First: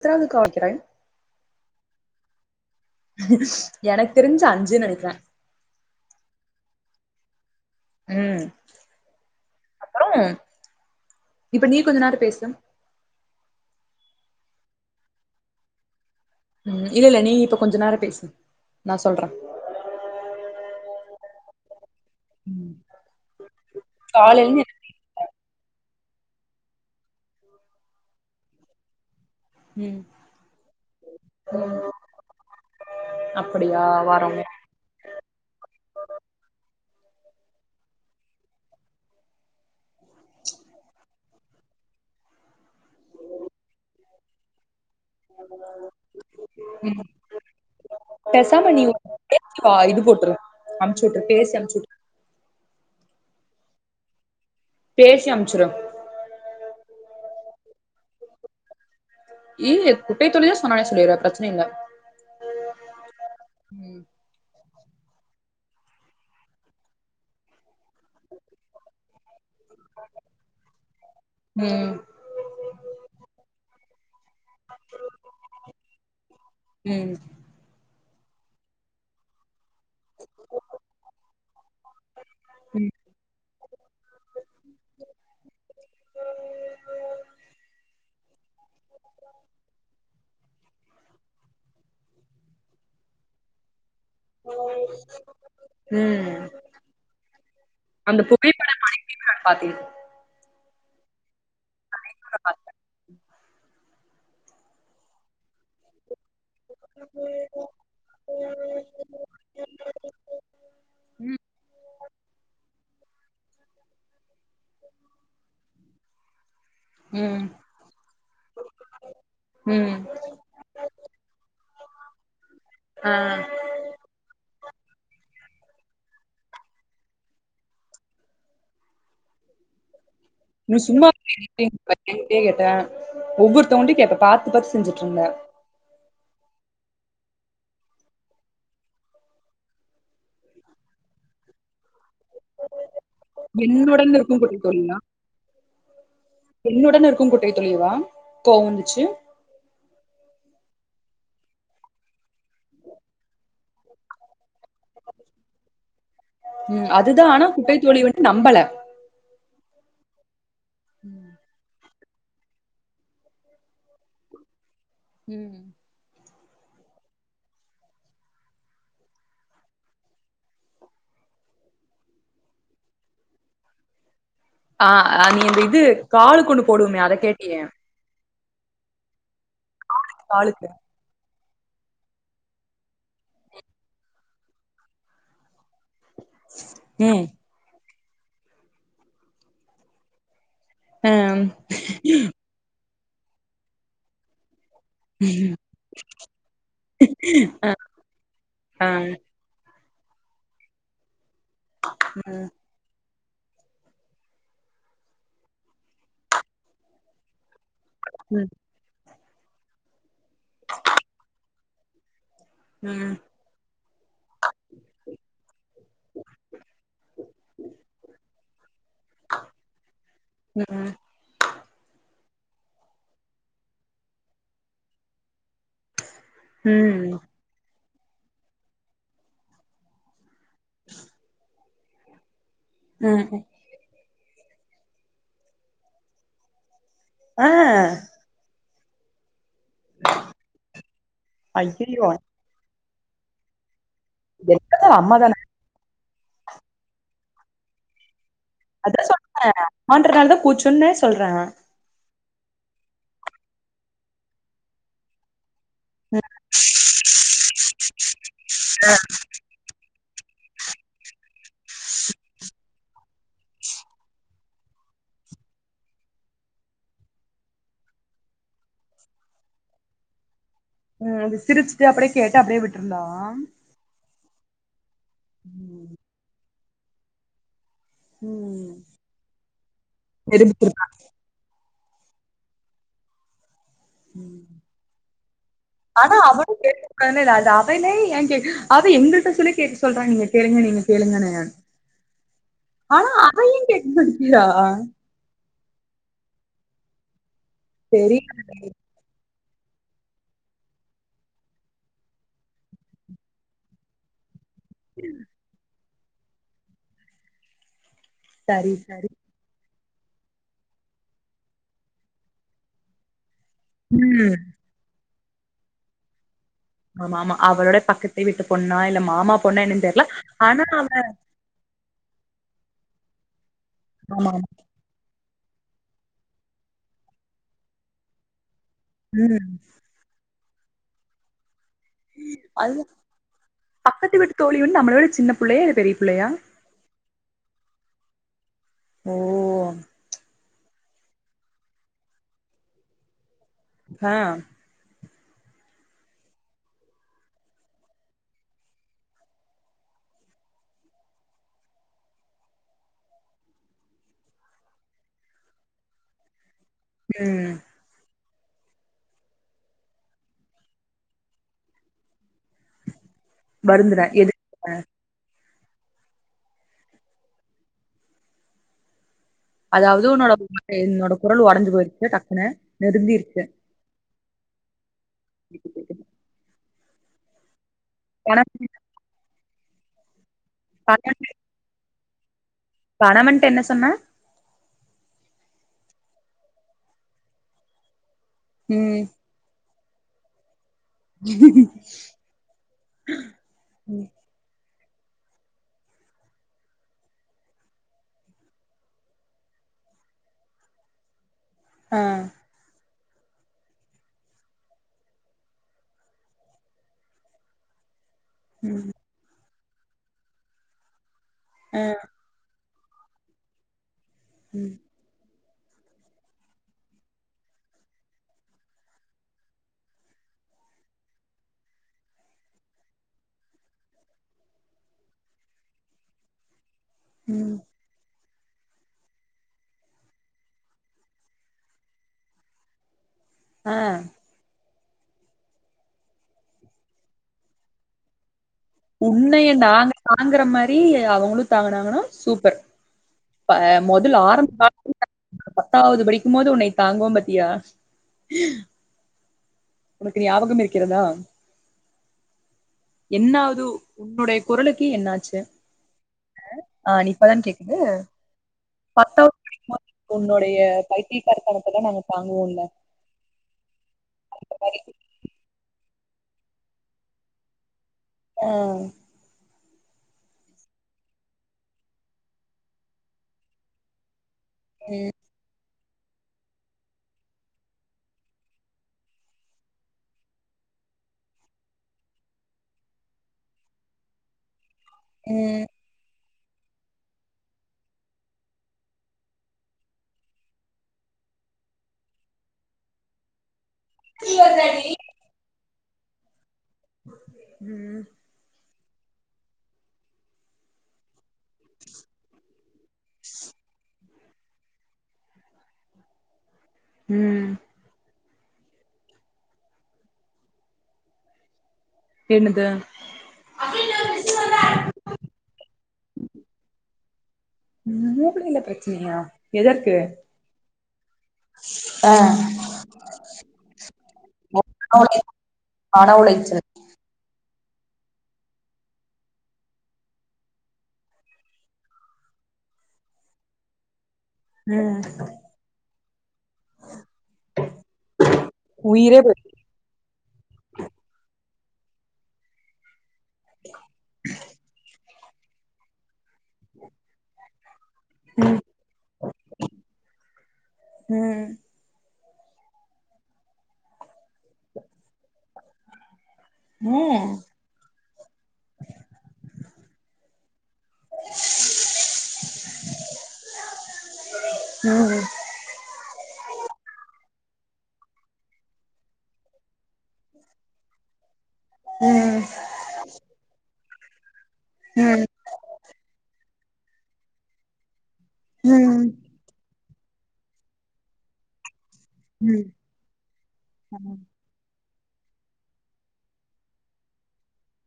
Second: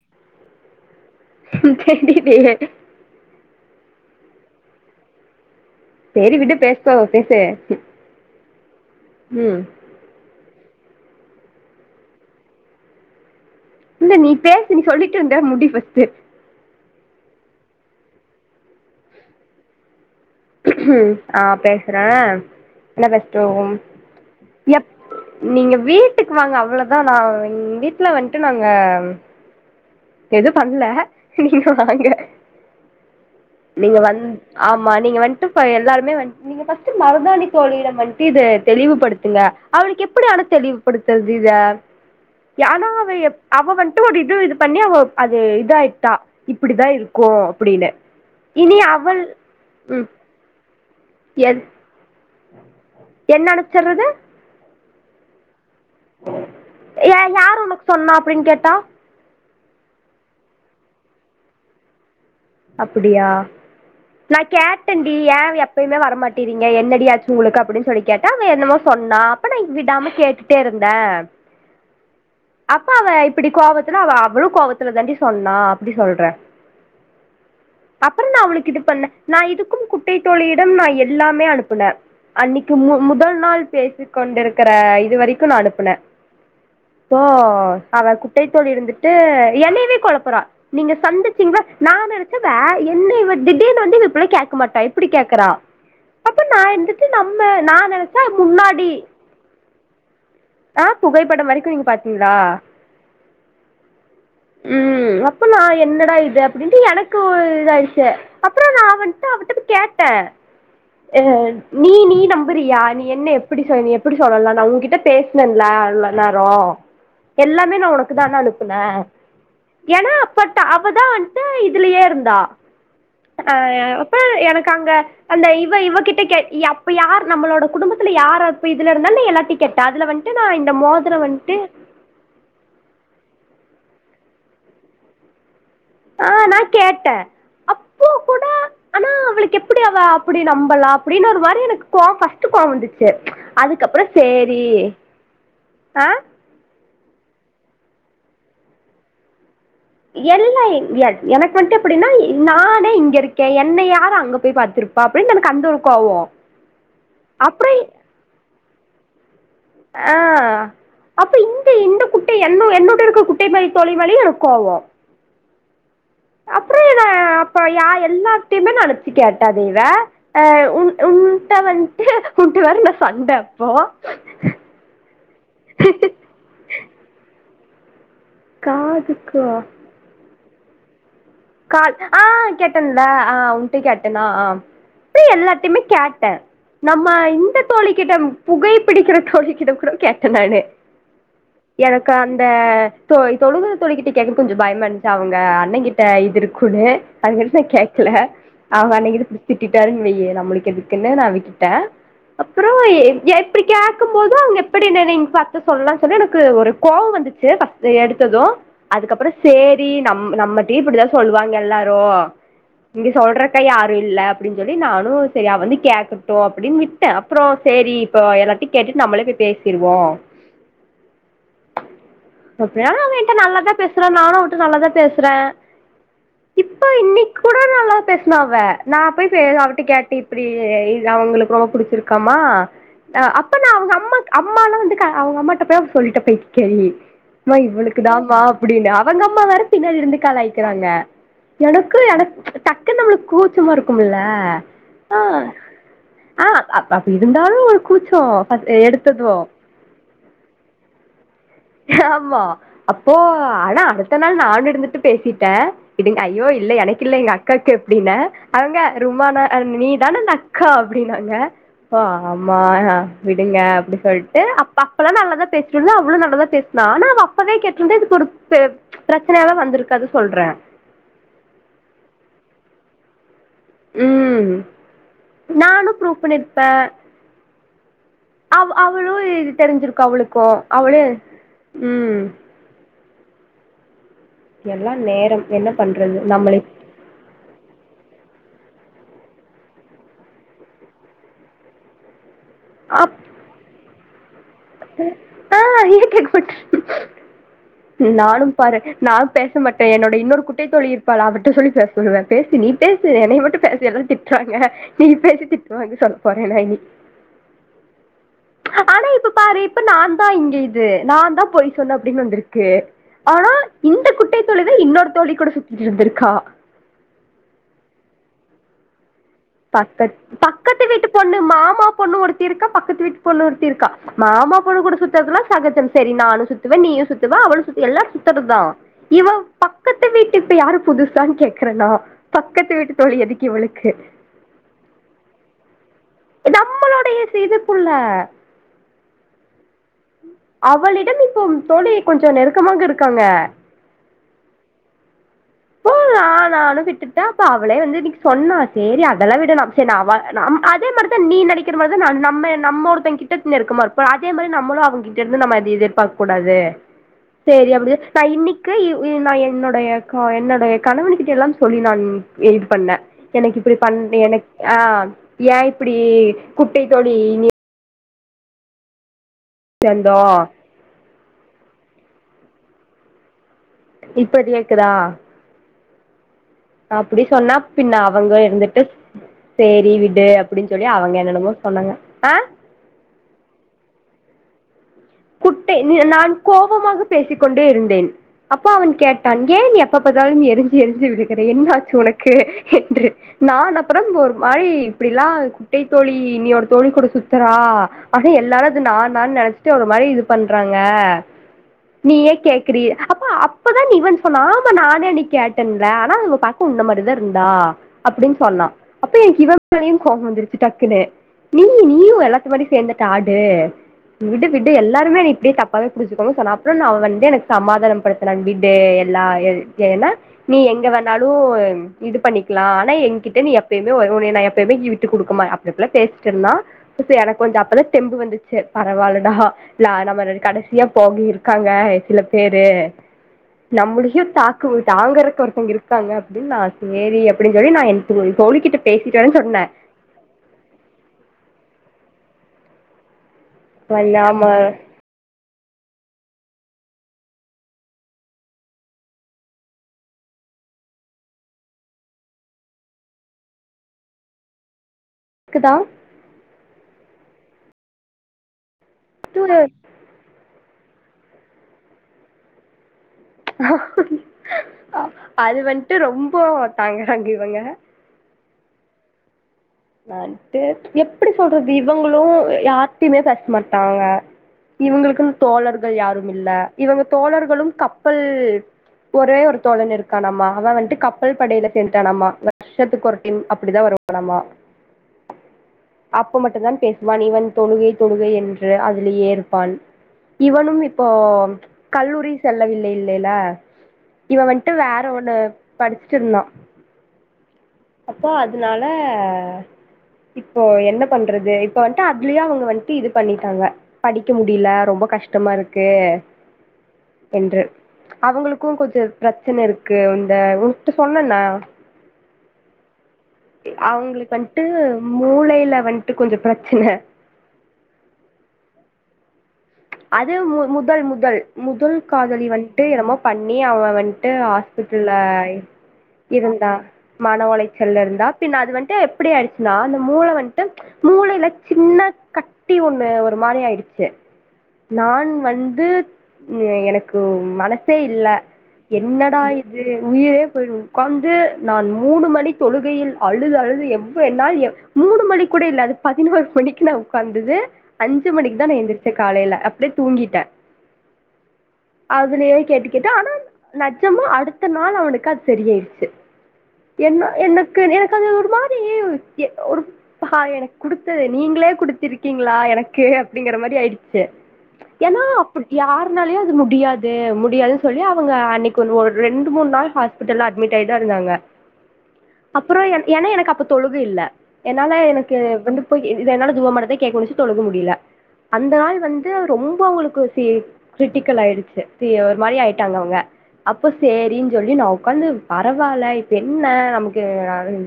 எத்னாது கா வெக்கிறேன் தெரிலயே எனக்கு தெரிஞ்சி அஞ்சுனு நனைக்குறன் செரி விடு பேசிக்கோ பேசு ம் அப்புறோம் இப்ப நீ கொஞ்ச நேரம் பேசு இல்ல நீ பேசு நீ சொல்லிட்டு இருந்த முடி ஃபஸ்ட்டு ம் இல்லல்ல நீ இப்போ கொஞ்சோ நேரம் பேசு நா சொல்ற ஆ பேசுறேன் என்ன பெஸட்டும் காலைல எப் நீங்க வீட்டுக்கு வாங்க அவ்ளோதா நா வீட்ல வந்ட்டு நாங்க ம் எது பண்ல நீங்க ம் வாங்க அப்படியா நீங்க வந் வரோங்க ஆமா நீ வன்டு ஃப எல்லாருமே வ நீங்க ஃபஸ்ட்டு மருதாணி தோலில வந்ட்டு இத தெளிவுபடுத்துங்க அவளுக்கு எப்டி ஆனா தெளிவ் படுத்துறது இத யானா அவ அவ வந்ட்டு ஒரு இது இது பண்ணி அவ அது இதாயிட்டா இப்படிதா ம் இருக்கு அப்படின்னு பேசாம இனி அவள் ம் அமுச்சுட்டு பேசி என் அனுப்ச்சுட்டு என்ன அனுப்ச்சர்றது பேசி அனுப்ச்சுரு யே யாரு உனக்கு சொன்னா அப்டின்னு கேட்டா ஏ குட்டைய தோழி தா சொன்னானே சொல்லிரு அது பிரச்சன இல்ல அப்பிடியா ம் நா கேட்டே ஏ எப்பயுமே வர மாட்டேறீங்க என்னடி ஆச்சு உங்களுக்கு அப்டின்னு சொல்லி கேட் டா அவ என்னமோ சொன்னா அப்ப நா விடாம கேட்டுட்டே இருந்தே ம் அப்ப அவ இப்படி கோவத்துல அவ அவளு கோவத்துல தாண்டி சொன்னா அப்படி சொல்றே ம் அப்புறம் நா அவளுக்கு இது பண்ணே நா இதுக்கும் குட்டை தோழியிடம் நா எல்லாமே அனுப்புனே அன்னைக்கு ம் மு முதல் நாள் பேசி கொண்டிருக்கிற இது வரைக்கு நா அனுப்புனே ஓ அவ குட்டைத்தோழி இருந்துட்டு என்னையவே கொழப்புறா நீங்க சந்திச்சீங்களா நா நெனைச்சே வே என்ன இவ திடிர்னு வந்து இவ இப் கேக்க மாட்டா எப்பிடி கே்குறா ம் அப்ப நா எந்துச்சு நம்ம நா நெனைச்சே அவ முன்னாடி க பாத்தி ஆ புகைப்படம் வரைக்கு நீங்க பாத்தீங்களா [unintelligible] ம் அப்ப நா என்னடா இது அப்டின்ட்டு எனக்கு ஒரு இது ஆயிடுச்சு அப்புற நா வந்ட்டு அவட்ட கேட்டே ஆ ஆ ம் நீ நீ நம்புறியா நீ என்ன எப்படி சொ நீ எப்படி சொல்லலா நா உன்கிட்ட பேசுனேன்லா அவ்ளோ நேரோ ம் எல்லாமே நா உனக்கு தான அனுப்புனே ம் ஏனா பட் அவதா வந்ட்டு இதுலயே இருந்தா ஆ ஆ அப்ப எனக்கு அங்க அந்த இவ இவகிட்ட கேக் யப் யார் நம்மளோட குடும்பத்துல யாரு அப்ப இதுல இருந்தாலே எல்லாத்தையு கேட்டா அதுல வந் ட்டு நா இந்த மோதிர வந்ட்டு அவ என்கிட்டயே கேட்டா ஒவ்வொருத்தவுங்கட்டயு கேப்பே பாத்து பாத்து செஞ்சுட்டு இருந்தே ஆ நா கேட்டே அப்போ அப்போ கூட ஆனா அவளுக்கு எப்பிடி அவ அப்பிடி நம்பலா அப்டின்னு ஒரு மாரி எனக்கு கோவ் ஃபஸ் ட்டு கோவோ வந்துச்சு அதுக்கப்புற என்னுடன் இருக்கும் குட்டை சேரி தோழியா ஆ என்னுடன் இருக்கு குட்டை தோழியவா கோவ வந்துச்சு எல்லா [unintelligible] எனக்கு மட்டு இப்டின்னா நானே இங்க இருக்கே என்னை யாரு அங்க போய் பாத்திருப் பா அப்டின்னு எனக்கு அந்த ஒரு கோவோ ம் அதுதா ஆனா குட்டைத்தோழி வந்துட்டு நம்பல ஆ அப்ப ம் இந்த எந்த கு என் என்னோட்டு இருக்க குட்டைம தோழிமேலயு கோவோ ம் அப்புறோ என்ன அப்ப யா எல்லாத்தயுமே நெனச்சு கேட்டா தேவ அ உன் உன்ட வன்ட்டு உன்ட்ட வர நா சண்ட அப்போ ஆ நீ அ இது கால கொண்டு போடுவமே அத கேட்டியே காதுக்கோ காலுக்கு கால் ஆ கேட்டேன்ல ஆ உன்ட்ட கேட்டனா ஆ எல்லாத்தையுமே கே ட்ட நம்ம ம் இந்த தோழிக்கிட்ட புகை பிடிக்கிற தோழிக்கிட்ட கூட கேட்ட நானு ம் அ தொழுத தோழிகிட்ட கேக்க கொஞ்ச பயமா இருந்துச்சா அவங்க அண்ண கிட் இது இருக்குன்னு அதுக்கடுத்து நா கேக்கல அ அ அவங்க அன்னைக் திட்டிட்டாருன்னு வையி நம்மளுக்கு எதுக்குன்னு நா விட்டுட்ட அப்றோ எப்டி கேட்கும் போது அவங்க எப்டி நெனங் பாத்து சொல்லானு சொல்லி எனக்கு ஒரு கோவோ வந்துச்சு எடுத்தது ம் அதுக்குப்புறோ சேரி நம் நம்மட்டி இப்டிதா சொல்லுவாங்க எல்லாரு இங்க ம் சொல்றக் க்க யாரு இல்ல அப்டின்னு சொல்லி நானு சரி அவ வந்து கேக்கட்டு அப்டின்னு விட்ட அப்றோ சேரி இப்போ எல்லாத்தையு கேட்டு நம்மளே போய் பேசிருவோ ம் அப்டியானு அவ என்ட்ட நல்லாதா பேசுறா நானு அவட்ட நல்லாதா பேசுற ம் கூட நல்லா பேசனாஅவ நா போய் அவட்ட கேட்டு இப்டி அவங்களுக்கு ரொம்ப புடிச்சிருக்கு க்கமா ம் ம் அப்ப நா அவங்க அம்மா அம்மால்லா வந்து அவுங்க அம்மாட்ட போய் அவ சொல்லிட்ட பைத்தியகாரி ஆ அம்மா இவளுக் குதா மா அப்டின்னு அவங்க அம்மா வேற பின்னாடி இருந்து கலாய்கிறாங்க எனக்கு ஐயையோ எனக் டக்குனு நம்மளுக்கு கூச்சமா இருக்குமுல்ல என்னது அம்மா தான ஆ அப்ப அப்ப இருந்தாலு ஒரு கூச்சோ அதா சொல்ற எடுத்தது அம்மான்றனாலதா கூச்சொன்னே சொல்ற ஆமா அப்போ ஆனா அடுத்த நாள் நான் இருந்துட்டு பேசிட்ட கிடிங் ஐயோ இல்ல எனக்கில்ல எங்க அக்காக்கு அப்டின்ன அவங்க ருமானா நீ தான அந்த அக்கா அப்டின்னாங்க ஓ ஆமா விடுங்க அப்டி சொல்ட்டு அப்ப அப்பதா நல்லதா பேசிட்ருந்தோ அவளு நல்லாதா பேஸ் நானா அவ அப்பவே கேட்ருந்தா இதுக்கு ஒரு பிரச்சனயாவே வந்துருக்காது சொல்ற சொல்றேன் ம் அது சிரிச்சுட்டு அப்டே கேட்டு அப்டே விட்டுருந்தோ ம் நானு ப்ரூஃப் பண்ணிருப்ப அவ் ம் அவ்ளு இது தெரிஞ்சிருக்கு அவ்ளுக்கு நிரூபிச்சிருக்கா. அவ்ளு ம் எல்லாம் நேரம் என்ன பண்றது நம்மளை ஒடனே அது அவனே எங் அவ எங்கள்ட்ட சொல்லி கேக்க சொல்றா நீங்க கேளுங்க நீங்க கேளுங்கன்னு [unintelligible] ஆனா அப்ப அவ ஏ கேக்க மாட்டிக்கிறா ஆ இங்க [unintelligible] நானு தெரியல பர நா பேச மாட்ட என்னோட இன்னொரு குட்டைத் தோழி இருப்பா அவட்ட சொல்லி பேச சொல்லுவ பேசு நீ பேசு என்னைய மட்டு எல்லா திட் காங்க நீ பேசி திட்டுவாங்கு சொல்ல போற நா இனி சரி ஆனா சரி இப்ப இப்ப நா தா இங்க இது நா தா பொய் சொன்ன அப்டின்னு வந்துருக்கு ஆனா இல்லே தொழுது இன்னொரு தோழி கூட சுத்திட்டு இருந்திருக்கா ஆமாமா அவரோட பக்கத்து விட்டு பொண்ணா இல்ல மாமாப் பக்கத் பக்கத்து வீட்டு பொண்ணு மாமா பொண்ணு ஒருத்தி இருக்கா பக்கத்து வீட்டு பொண்ணு ஒருத்தி இருக்கா ஆமா ஆமா மாமா பொண்ணு கூட சுத் தரதெல்லா சகஜம் சரி நானு சுத்துவே நீயு சுத்துவ அவளு சுத்து எல்லாரு சுத்துறதா இவ ம் பக் கத்து வீட்டுக்கு இப்ப யாரு புதுசான் கேக்குறேனா பக்கத்து அது வீட்டு தோழி எதுக்கு இவளுக்கு பக்கத்து வீட்டு தோழி வந்து நம்மளோட சின்ன புள்ளையா இல்ல பெரிய புள்ளையா நம்மளுடய இது புள்ள ஓ அவளிடம் இப்போ தோழி கொஞ்ச நெருக்கமாக இருக்காங்க ஆ ஆனா நானு விட்டுட்ட அப்ப அவளே வந்து நீ சொன்னா செரி அதெல்லா விடு நா செரி நா அவ நம் அதே மா தா நீ நனக் கீற மாதிரிதா ந நம்ம நம்ம ஒருத்தங் கிட்ட நெருக்கமா இருப்போ அதே மாரி நம்மளு அவங்கிட்ட இருந்து நம்ம அது எதிர்பாக்க கூடாது ம் செரி அப்டி நா இன்னிக்கு இ இ நா என்னுடைய ஆ என்னனுடைய கணவனு கிட்டல்லா சொல்லி நான் இது பண்ணே எனக்கு இப்டி பண் வருந்துறே எனக் எதுக்கு ஆ ஏ இப்டி குட்டை தோழி நீ அதாவ்து சேந்தோ உன்னோட [inaudible] என்னோட குரல் ஒடஞ்சு போயிருச்சு டக்குன்னு நெருந்திருக்கு இப்ப கேக்குதா அப்டி சொன்னா பின்ன அவங்க இருந்துட்டு சேரி விடு அப்டின்னு சொல்லி அவங்க என்னென்னமோ சொன்னாங்க ஆ கணவன்ட்ட என்ன சொன்ன குட்டை நா கோபமாக பேசிக் கொண்டே இருந்தே அப்போ அவன் ம் கேட் தா ஏன் எப்ப பாத்தாலும் நீ எரிஞ்சு எரிஞ்சு விழுக்கிற என்ன ஆச்சு உனக்கு என்று நான் அப்றம் ஒரு மாரி இப்டிலா குட்டை தோழி இன்னியொரு தோழி கூட சுத்துறா ஆனா எல்லாரு அது நா தா நெனைச்சிட்டு ஒரு மாரி இது பன்றாங்க ஆ நீயே கே க்கிறியே அப்ப அப்பதா இவன் சொன்னா ஆமா நானே அன்னைக்கேட்டேன்ல ஆனா அவங்க பாக்க உன்ன மாரிதா இருந்தா அப்டின் சொன்னா அப்ப எனக்கு இவன்மேலையு கோவ வந்துருச்சு டக்குன்னு நீ ஆ கு எல்லாத்து முன்னாடியு சேந்துட்டு ஆடு விடு ம் எல்லாருமே என்ன இப்டியே தப்பாவே புரிச்சிக்கோங்க சொன்ன அப்ற ந அவ வந்து எனக்கு சமாதானம் படுத்தனா விடு எல்லா எ ஏனா நீ எங்க வேணாலு இது பண்ணிக்கலா ஆனா எங்கிட்ட நீ எப்பயுமே உ உன்னைய நா எப்பயுமே விட்டு குடுக்குமா அப் பல பேசிட்டு இருந்தா செரி எனக்கு கொஞ்ச ம் அப்பதா தெம்பு வந்துச்சு பரவால்லடா ல்ல நம்ம கடைசியா போக இருக்காங்க சில பேரு ஆ நம்மளயு தாக் கு தாங்கறக்கு ஒருத்தங்க இருக்காங்க அப்டின்னு நா செரி அப்டின் சொல்லி நா எனக் தோழிக்கிட்ட உன்னைய நாங்க தாங்குற மாரி அவங்களு தாங்கனாங்கன்னா சூப்பர் ப்பா மொதல் வல்லாம ஆரம்ப கா [unintelligible] பத்தாவது படிக்கும் போது உன்னை தாங்குவோ பாத்தியா உனக்கு ஞாபகம் இருக்கிறதா என்னாவ்து உன்னுடைய குரலுக்கு என்னாச்சு க்குதா ப்ப அ ஆன் இப்பதான் கேக்குது பத்தா தூ ரே உன்னுடைய பைத்திய காரத்தனதெலா நாங்க தாங்குவோல அது வந்ட்டு ரொம்போ தாங்கராங்க இவங்க ஆ நான்ட்டு எப்டி சொல்றது இவங்களு யார்டையுமே பேச மாட்டாங்க ம் இவுங்குளுக்குன் தோழர்கள் யாரும் இல்ல இவங்க தோழர்களும் கப்பல் ஒரே ஒரு தோழன் இருக்கானம்மா அவ வந்ட்டு கப்பல் படையில சேந்துட்டானாம்மா ஷத்துக்கு ஒரு டைம் அப்படிதா வருவானாமா ம் அப்ப மட்டுந்தான் பேசுவான் இவன் தொழுகை தொழுகை என்று அதுலயே இருப்பான் இவனும் இப்போ கல்லூரி செல்லவில்லை இல்லைல இவ வந்ட்டு வேற ஒண்ணு படுச்சுட்ருந்தா ம் சோ அதனால இப்போ என்ன பண்றது இப்ப வந்துட்டு அதுலயே அவங்க வன் டு இது பண்ணிட்டாங்க படிக்க முடியல ரொம்ப கஷ்டமா இருக்கு ம் என்று அவங்களுக்கு கொஞ்சோ பிரச்சன இருக்கு இந்த உன்கிட்ட சொன்னனா என்னது அவங்களுக்கு வந்ட்டு மூளையில வந்ட்டு கொஞ்சோ பிரச்சன மூளைள பிரச்சனையா எதற்கு அது மு முதல் முதல் முதல் காதலி வந்ட்டு என்னமோ பண்ணி அவன் வந்ட்டு ஹாஸ் சுட்டுல்லாய் மன உளைச்சல் மன உளைச்சல்ல இருந்தா பின்ன அது வந்ட்டு எப்புடி ஆயிடுச்சுன்னா அந்த மூள வந்ட்டு மூளைல சின்ன கட்டி ஒண்ணு ஒரு மாரி ஆய்டுச்சு ம் நான் வந்து எனக்கு மனசே இல்ல உயிரே என்னடா போய் உயிரே போய்ரு உக்காந்து நான் மூணு மணி தொழுகையில் அழுது அழுது எவ்வோ என்னால் மூணு மணி கூட இல்ல அது பதினோரு மணிக்கு நா உக்காந்தது அஞ்சு மணிக்குதா நா எந்துருச்ச காலைல அப்டியே தூங்கீட்ட ம் அதுலயே கேட்டு கேட்டு ஆனா நெஜமா அடுத்த நாள் அவனுக்கு அது சரியாயிருச்சு என்ன ம் எனக்கு எனக்கு அது ஒரு மாரி ஒரு எ ஒரு ஹாய் எனக் குடுத்தது நீங்ளே குடுத்திருக்கீங்களா எனக்கு அப்டிங்கற மாரி ஆய்டுச்சு ஏன்னா யாருனாலயு அது முடியாது முடியாதுன்னு சொல்லி அவங்க அன்னைக்கு ஒன்னு ஒரு ரெண்டு மூணு நாள் ஹ பிட்ல்ல அட்மிட் ஆய்தா இருந்தாங்க ம் அப்றோ என் ஏன்னா எனக்கு அப்ப தொழுக இல்ல என்னால எனக்கு வந்து இப்போ இ இத என்னால துவ மார்ரதா கேக்க முடிஞ்சு தொழுக முடியல அந்த நாள் ம் வந் து ரொம்ப அவங்களுக்கு சி கிரிட்டிக்கல் ஆய்டுச்சு சி ஒரு மாரி ம் ஆய்ட்டாங்க அவங்க அப்போ சேரின் சொல்லி நா உக்காந்து பரவால்ல இ இப்ப என்ன நமக்கு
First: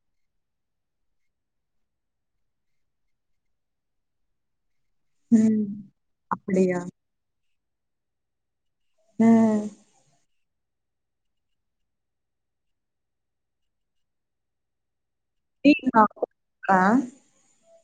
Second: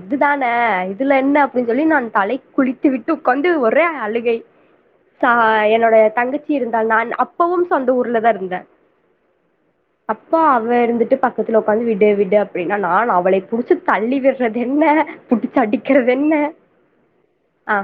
இதுதான இதுல என்ன அப்டின்னு சொல்லி நான் தலை குளி த்து விட்டு உக்காந்து ஒரே அழுகை சா ம் என்னோட தங்கச்சி இருந்தா அப்படியா நான் அப்பவும் சொந்த ஊர்ல தா இருந்த ம் அப்ப அவ இருந்துட்டு பக்கத்துல உக்காந்து விடு விடு அப்டின்னா நான் அவு அவளை புடிச்சு தள்ளி விட்றது என்ன புடிச்சு அடிக்கறது என்ன ஆ ஆ